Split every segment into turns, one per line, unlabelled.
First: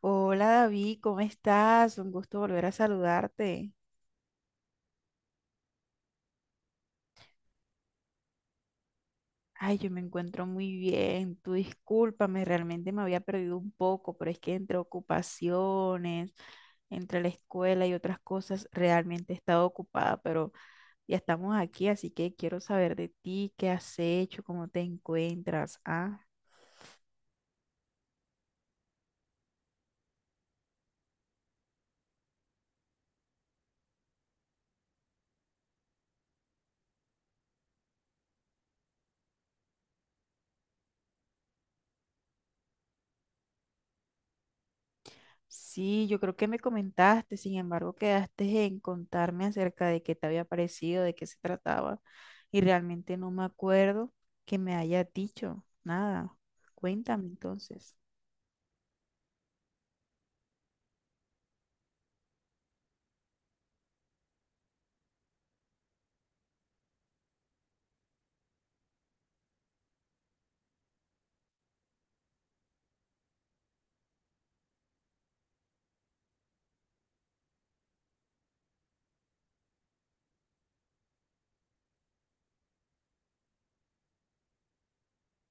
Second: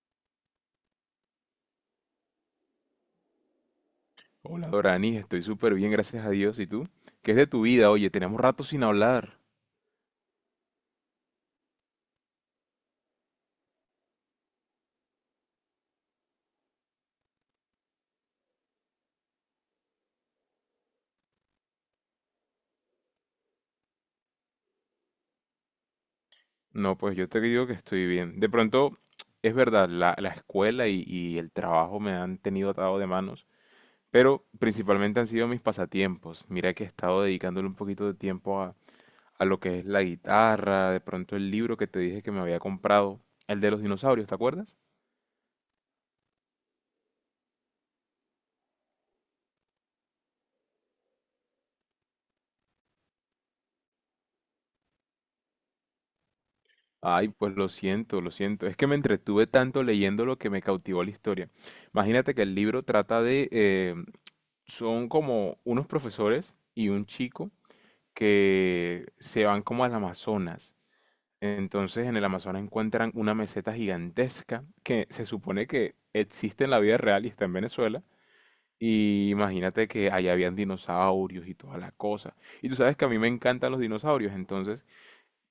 Hola David, ¿cómo estás? Un gusto volver a saludarte.
Hola Dorani, estoy súper bien, gracias a Dios. ¿Y tú? ¿Qué es de tu vida? Oye, tenemos rato sin hablar.
Ay, yo me encuentro muy bien. Tú discúlpame, realmente me había perdido un poco, pero es que entre ocupaciones, entre la escuela y otras cosas, realmente he estado ocupada, pero ya estamos aquí, así que quiero saber de ti, qué has hecho, cómo te encuentras, ¿ah?
No, pues yo te digo que estoy bien. De pronto, es verdad, la escuela y el trabajo me han tenido atado de manos, pero principalmente han sido mis pasatiempos. Mira que he estado dedicándole un poquito de tiempo a lo que es la guitarra, de pronto el libro que te dije que me había comprado, el de los dinosaurios, ¿te acuerdas?
Sí, yo creo que me comentaste, sin embargo, quedaste en contarme acerca de qué te había parecido, de qué se trataba, y realmente no me acuerdo que me haya dicho nada. Cuéntame
Ay, pues lo
entonces.
siento, lo siento. Es que me entretuve tanto leyendo lo que me cautivó la historia. Imagínate que el libro trata de, son como unos profesores y un chico que se van como al Amazonas. Entonces en el Amazonas encuentran una meseta gigantesca que se supone que existe en la vida real y está en Venezuela. Y imagínate que allá habían dinosaurios y toda la cosa. Y tú sabes que a mí me encantan los dinosaurios, entonces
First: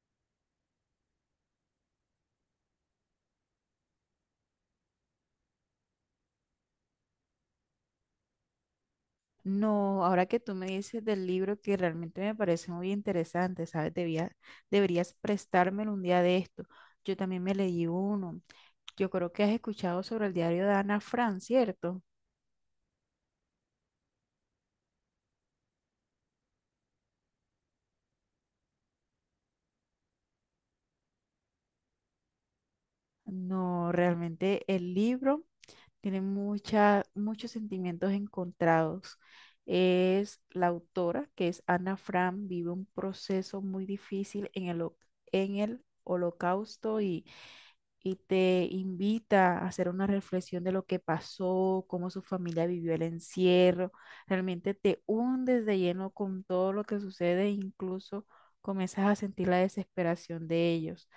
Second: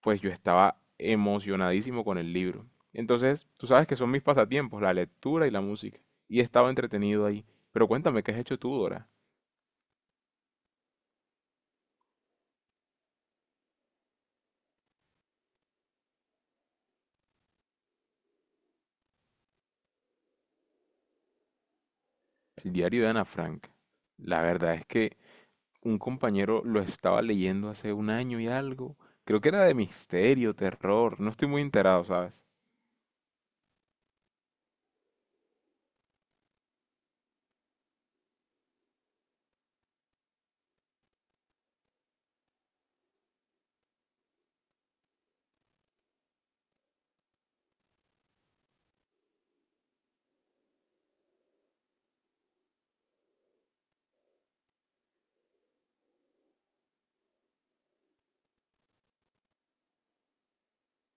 pues yo estaba emocionadísimo con el libro. Entonces tú sabes que son mis pasatiempos, la lectura y la música. Y estaba entretenido ahí. Pero cuéntame, ¿qué has hecho tú, Dora?
No, ahora que tú me dices del libro que realmente me parece muy interesante, ¿sabes? Deberías prestármelo un día de esto. Yo también me leí uno. Yo creo que has escuchado sobre el diario de Ana Frank, ¿cierto?
El diario de Ana Frank. La verdad es que un compañero lo estaba leyendo hace un año y algo. Creo que era de misterio, terror. No estoy muy enterado, ¿sabes?
No, realmente el libro tiene mucha, muchos sentimientos encontrados. Es la autora, que es Ana Frank, vive un proceso muy difícil en en el holocausto y te invita a hacer una reflexión de lo que pasó, cómo su familia vivió el encierro. Realmente te hundes de lleno con todo lo que sucede, e incluso comienzas a sentir la desesperación de ellos.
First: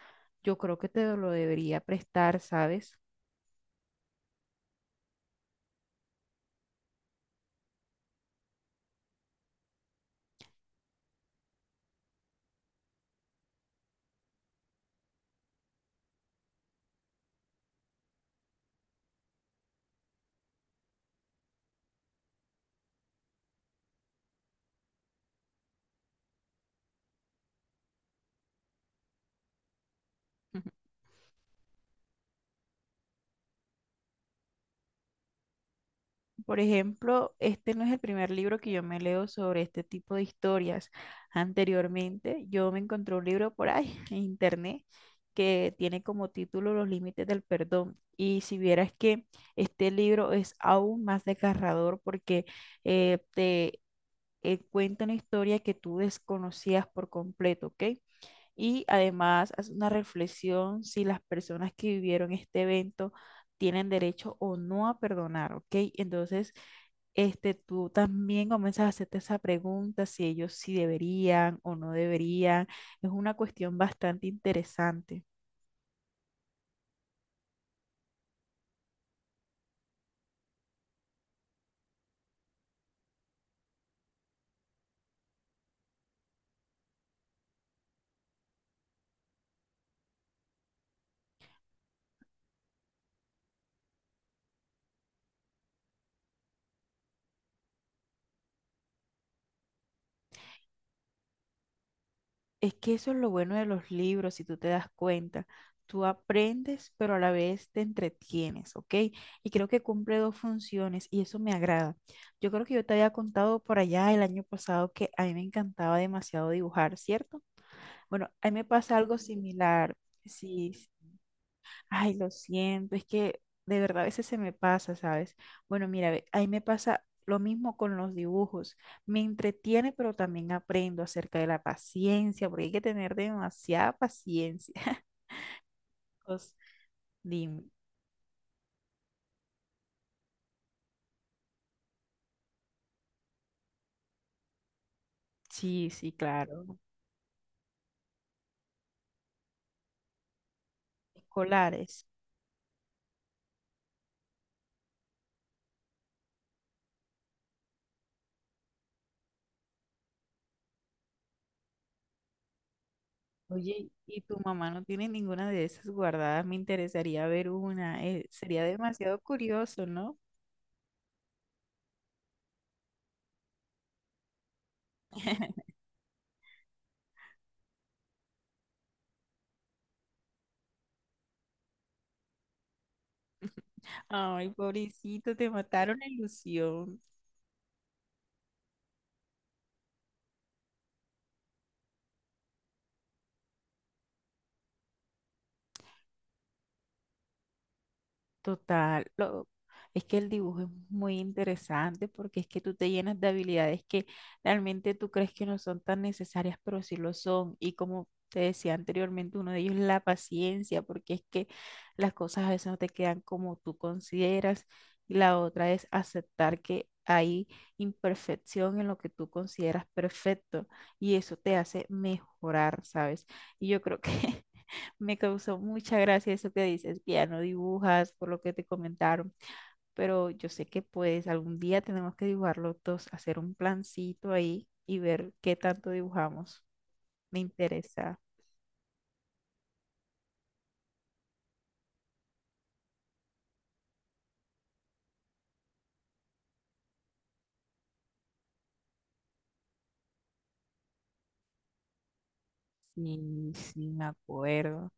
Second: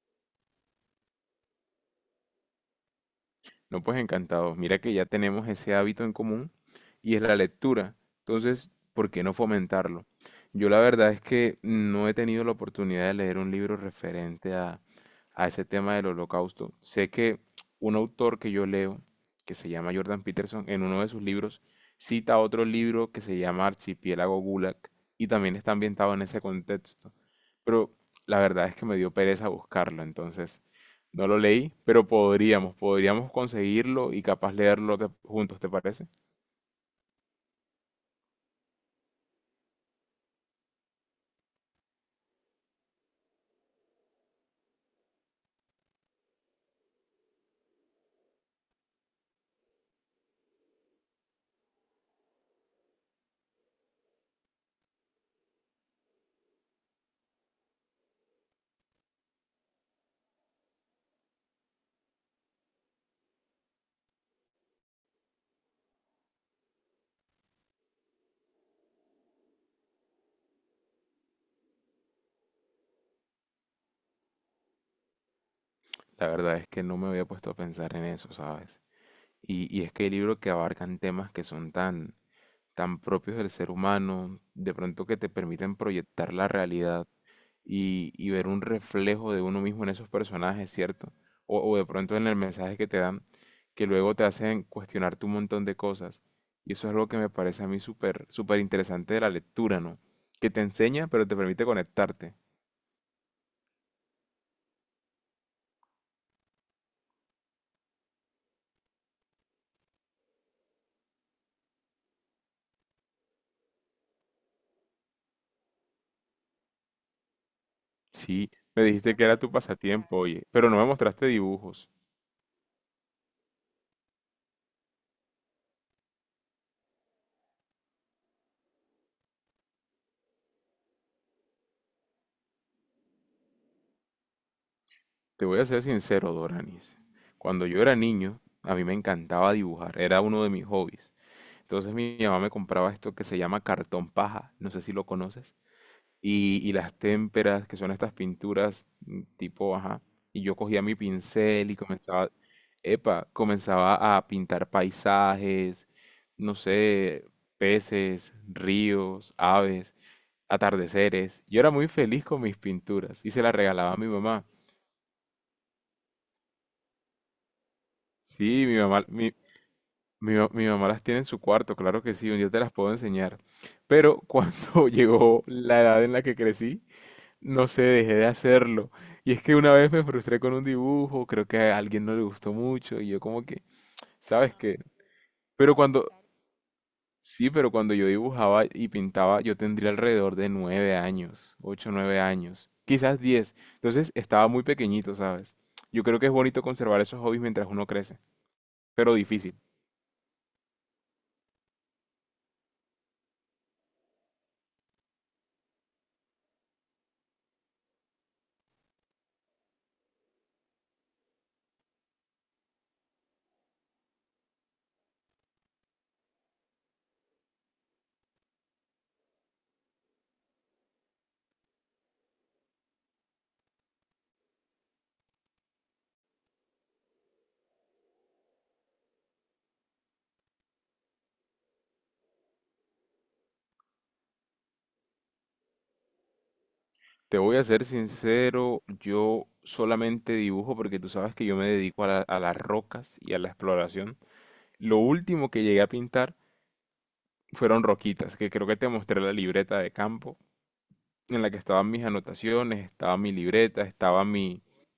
Yo creo que te lo debería prestar, ¿sabes?
No, pues encantado. Mira que ya tenemos ese hábito en común y es la lectura. Entonces, ¿por qué no fomentarlo? Yo la verdad es que no he tenido la oportunidad de leer un libro referente a ese tema del holocausto. Sé que un autor que yo leo, que se llama Jordan Peterson, en uno de sus libros cita otro libro que se llama Archipiélago Gulag y también está ambientado en ese contexto. Pero la verdad es que me dio pereza buscarlo, entonces no lo leí, pero podríamos conseguirlo y capaz leerlo juntos, ¿te parece?
Por ejemplo, este no es el primer libro que yo me leo sobre este tipo de historias. Anteriormente, yo me encontré un libro por ahí en internet que tiene como título Los límites del perdón. Y si vieras que este libro es aún más desgarrador porque te cuenta una historia que tú desconocías por completo, ¿ok? Y además hace una reflexión si las personas que vivieron este evento tienen derecho o no a perdonar, ¿ok? Entonces, este, tú también comienzas a hacerte esa pregunta si ellos sí deberían o no deberían. Es una cuestión bastante interesante.
La verdad es que no me había puesto a pensar en eso, ¿sabes? Y es que hay libros que abarcan temas que son tan, tan propios del ser humano, de pronto que te permiten proyectar la realidad y ver un reflejo de uno mismo en esos personajes, ¿cierto? O de pronto en el mensaje que te dan, que luego te hacen cuestionarte un montón de cosas. Y eso es algo que me parece a mí súper, súper interesante de la lectura, ¿no? Que te enseña, pero te permite conectarte.
Es que eso es lo bueno de los libros, si tú te das cuenta. Tú aprendes, pero a la vez te entretienes, ¿ok? Y creo que cumple dos funciones y eso me agrada. Yo creo que yo te había contado por allá el año pasado que a mí me encantaba demasiado dibujar, ¿cierto? Bueno, a
Sí,
mí me
me
pasa
dijiste
algo
que era tu
similar.
pasatiempo, oye, pero
Sí.
no me mostraste dibujos.
Ay, lo siento, es que de verdad a veces se me pasa, ¿sabes? Bueno, mira, ve, ahí me pasa lo mismo con los dibujos. Me entretiene, pero también aprendo acerca de la paciencia, porque hay que tener demasiada paciencia.
Te voy a ser sincero,
Pues,
Doranis.
dime.
Cuando yo era niño, a mí me encantaba dibujar, era uno de mis hobbies. Entonces mi mamá me compraba esto que se llama cartón paja, no sé si lo conoces,
Sí, sí,
y
claro.
las témperas, que son estas pinturas tipo, ajá, y yo cogía mi pincel y
Escolares.
comenzaba, comenzaba a pintar paisajes, no sé, peces, ríos, aves, atardeceres. Yo era muy feliz con mis pinturas y se las
Oye,
regalaba a mi
¿y tu
mamá.
mamá no tiene ninguna de esas guardadas? Me interesaría ver una. Sería
Sí, mi mamá,
demasiado
mi,
curioso, ¿no?
Mi, ma- mi mamá las tiene en su cuarto, claro que sí, un día te las puedo enseñar. Pero cuando llegó la edad en la que crecí, no sé, dejé de hacerlo. Y es que una vez me frustré con un dibujo, creo que a alguien no le gustó mucho y yo como que,
Ay,
¿sabes qué?
pobrecito, te
Pero
mataron la
cuando,
ilusión.
sí, pero cuando yo dibujaba y pintaba, yo tendría alrededor de 9 años, 8, 9 años, quizás 10. Entonces estaba muy pequeñito, ¿sabes? Yo creo que es bonito conservar esos hobbies mientras uno crece,
Total,
pero
lo-
difícil.
es que el dibujo es muy interesante porque es que tú te llenas de habilidades que realmente tú crees que no son tan necesarias, pero sí lo son. Y como te decía anteriormente, uno de ellos es la paciencia, porque es que las cosas a veces no te quedan como tú consideras. Y la otra es aceptar que hay imperfección en lo que tú consideras perfecto y eso te hace mejorar, ¿sabes? Y yo creo que me causó mucha gracia eso que dices, que ya no dibujas por lo que te comentaron, pero yo sé que pues algún día tenemos que dibujar los dos, hacer un plancito ahí y ver qué tanto dibujamos.
Te
Me
voy a ser
interesa.
sincero, yo solamente dibujo porque tú sabes que yo me dedico a a las rocas y a la exploración. Lo último que llegué a pintar fueron roquitas, que creo que te mostré la libreta de campo en la que estaban mis anotaciones, estaba mi
Sí,
libreta,
sí, me
estaba mi,
acuerdo.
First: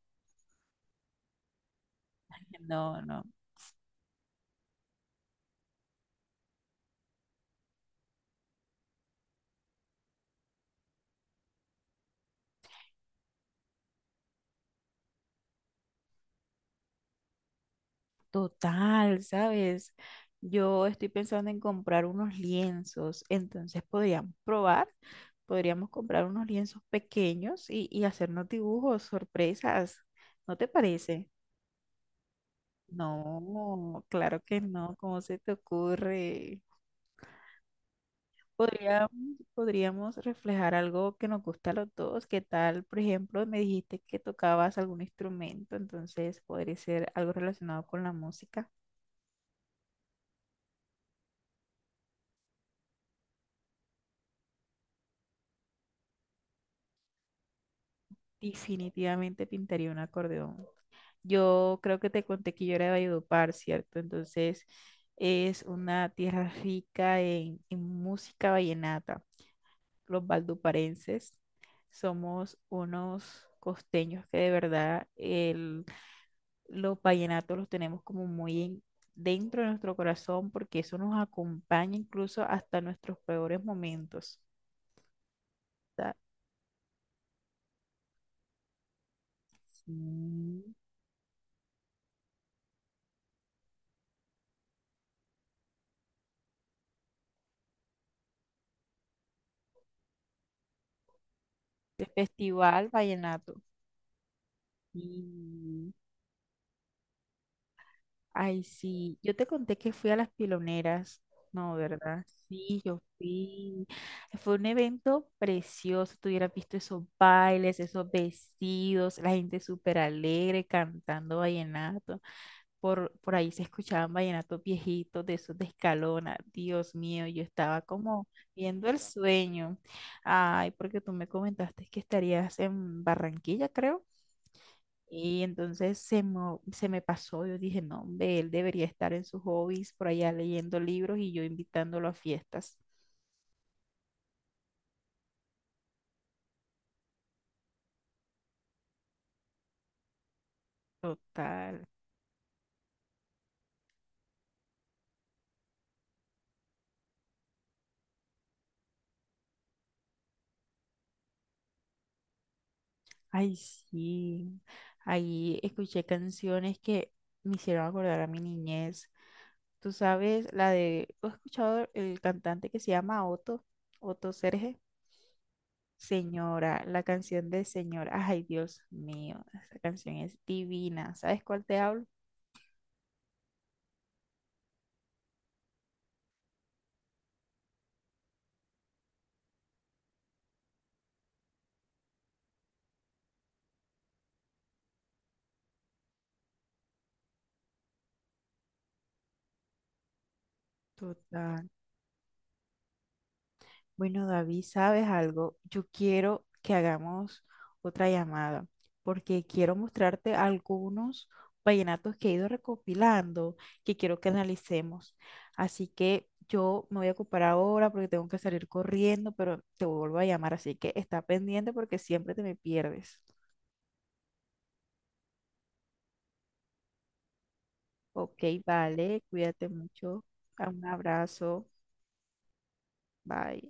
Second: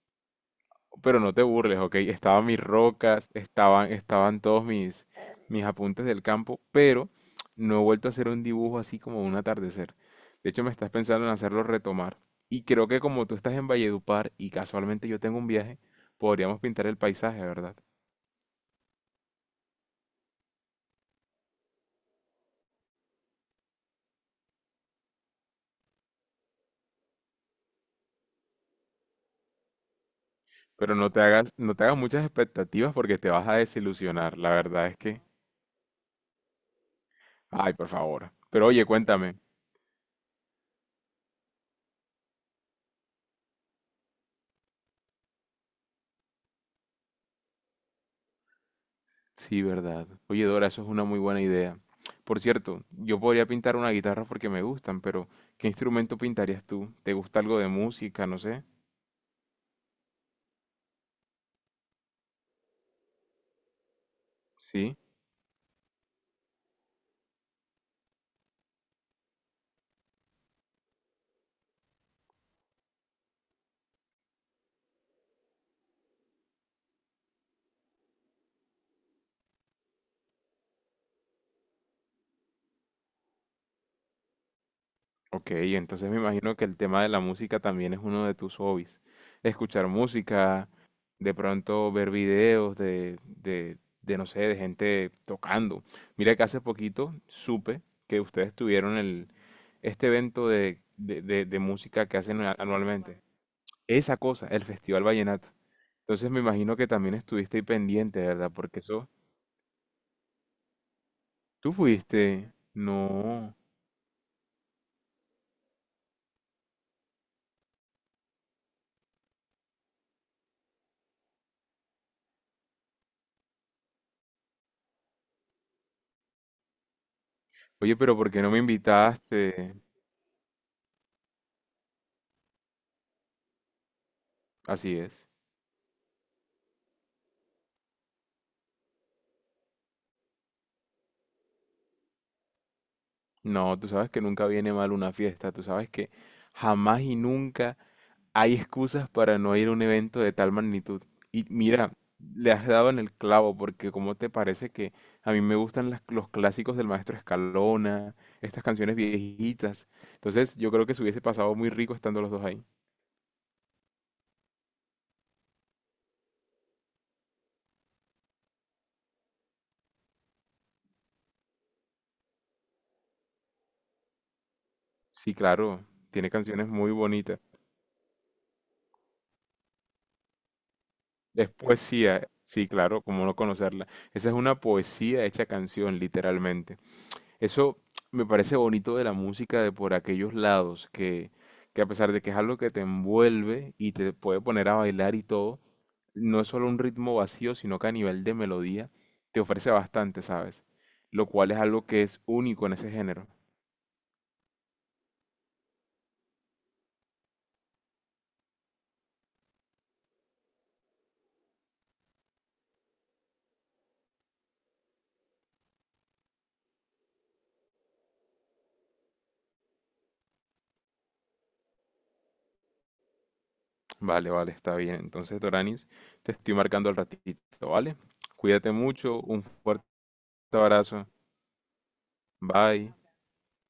pero no te burles, ¿ok? Estaban mis
No, no.
rocas, estaban todos mis, mis apuntes del campo, pero no he vuelto a hacer un dibujo así como un atardecer. De hecho, me estás pensando en hacerlo retomar. Y creo que como tú estás en Valledupar y casualmente yo tengo un viaje, podríamos pintar el paisaje, ¿verdad?
Total, ¿sabes? Yo estoy pensando en comprar unos lienzos, entonces podríamos probar, podríamos comprar unos lienzos pequeños y hacernos dibujos, sorpresas. ¿No te
Pero no te
parece?
hagas, no te hagas muchas expectativas porque te vas a
No,
desilusionar.
claro
La
que
verdad
no,
es
¿cómo
que,
se te ocurre?
ay, por favor. Pero oye,
Podríamos,
cuéntame,
podríamos reflejar algo que nos gusta a los dos. ¿Qué tal? Por ejemplo, me dijiste que tocabas algún instrumento, entonces podría ser algo relacionado con la música.
sí, verdad. Oye, Dora, eso es una muy buena idea. Por cierto, yo podría pintar una guitarra porque me gustan, pero ¿qué instrumento pintarías tú? ¿Te gusta algo de música? No sé.
Definitivamente pintaría un acordeón. Yo creo que te conté que yo era de Valledupar, ¿cierto? Entonces
Sí.
es una tierra rica en música vallenata. Los valduparenses somos unos costeños que de verdad los vallenatos los tenemos como muy dentro de nuestro corazón porque eso nos acompaña incluso hasta nuestros peores momentos.
Ok,
O
entonces
sea,
me imagino que el tema de la música también es uno de tus hobbies. Escuchar
sí,
música, de pronto ver videos de no sé, de gente tocando. Mira que hace poquito supe que ustedes tuvieron este evento de
el
música que hacen
Festival
anualmente.
Vallenato.
Esa cosa, el Festival Vallenato.
Sí.
Entonces me imagino que también estuviste ahí pendiente, ¿verdad?
Ay,
Porque eso,
sí, yo te conté que fui a las piloneras,
tú
¿no, verdad?
fuiste.
Sí, yo
No.
fui. Fue un evento precioso, tú hubieras visto esos bailes, esos vestidos, la gente súper alegre cantando vallenato. Por ahí se escuchaban vallenatos viejitos de esos de Escalona. Dios mío, yo estaba
Oye, pero
como
¿por qué no me
viendo el
invitaste?
sueño. Ay, porque tú me comentaste que estarías en Barranquilla, creo.
Así es.
Y entonces se me pasó, yo dije, no, hombre, él debería estar en sus hobbies, por allá leyendo libros y yo invitándolo a fiestas.
No, tú sabes que nunca viene mal una fiesta. Tú sabes que jamás y nunca hay excusas para no ir a un evento de tal magnitud. Y
Total.
mira, le has dado en el clavo, porque ¿cómo te parece que a mí me gustan los clásicos del maestro Escalona, estas canciones viejitas? Entonces yo creo que se hubiese pasado muy rico estando los dos ahí.
Ay, sí. Ahí escuché canciones que me hicieron acordar a mi niñez. Tú sabes, la de, ¿tú has escuchado el cantante que se llama Otto? Otto Serge.
Sí, claro, tiene canciones
Señora,
muy
la
bonitas.
canción de Señora. Ay, Dios mío, esa canción es divina. ¿Sabes
Es
cuál te hablo?
poesía, sí, claro, cómo no conocerla. Esa es una poesía hecha canción, literalmente. Eso me parece bonito de la música de por aquellos lados, que a pesar de que es algo que te envuelve y te puede poner a bailar y todo, no es solo un ritmo vacío, sino que a nivel de melodía te ofrece bastante, ¿sabes? Lo cual es
Total.
algo que es único en ese género.
Bueno, David, ¿sabes algo? Yo quiero que hagamos otra llamada porque quiero mostrarte algunos vallenatos que he ido recopilando que quiero que analicemos. Así que yo me voy a ocupar ahora porque tengo que salir corriendo, pero te vuelvo a llamar, así que está pendiente porque siempre te me pierdes.
Vale, vale, está bien. Entonces, Doranis, te estoy marcando al ratito, ¿vale?
Ok,
Cuídate mucho,
vale,
un
cuídate
fuerte
mucho. Un
abrazo.
abrazo.
Bye.
Bye.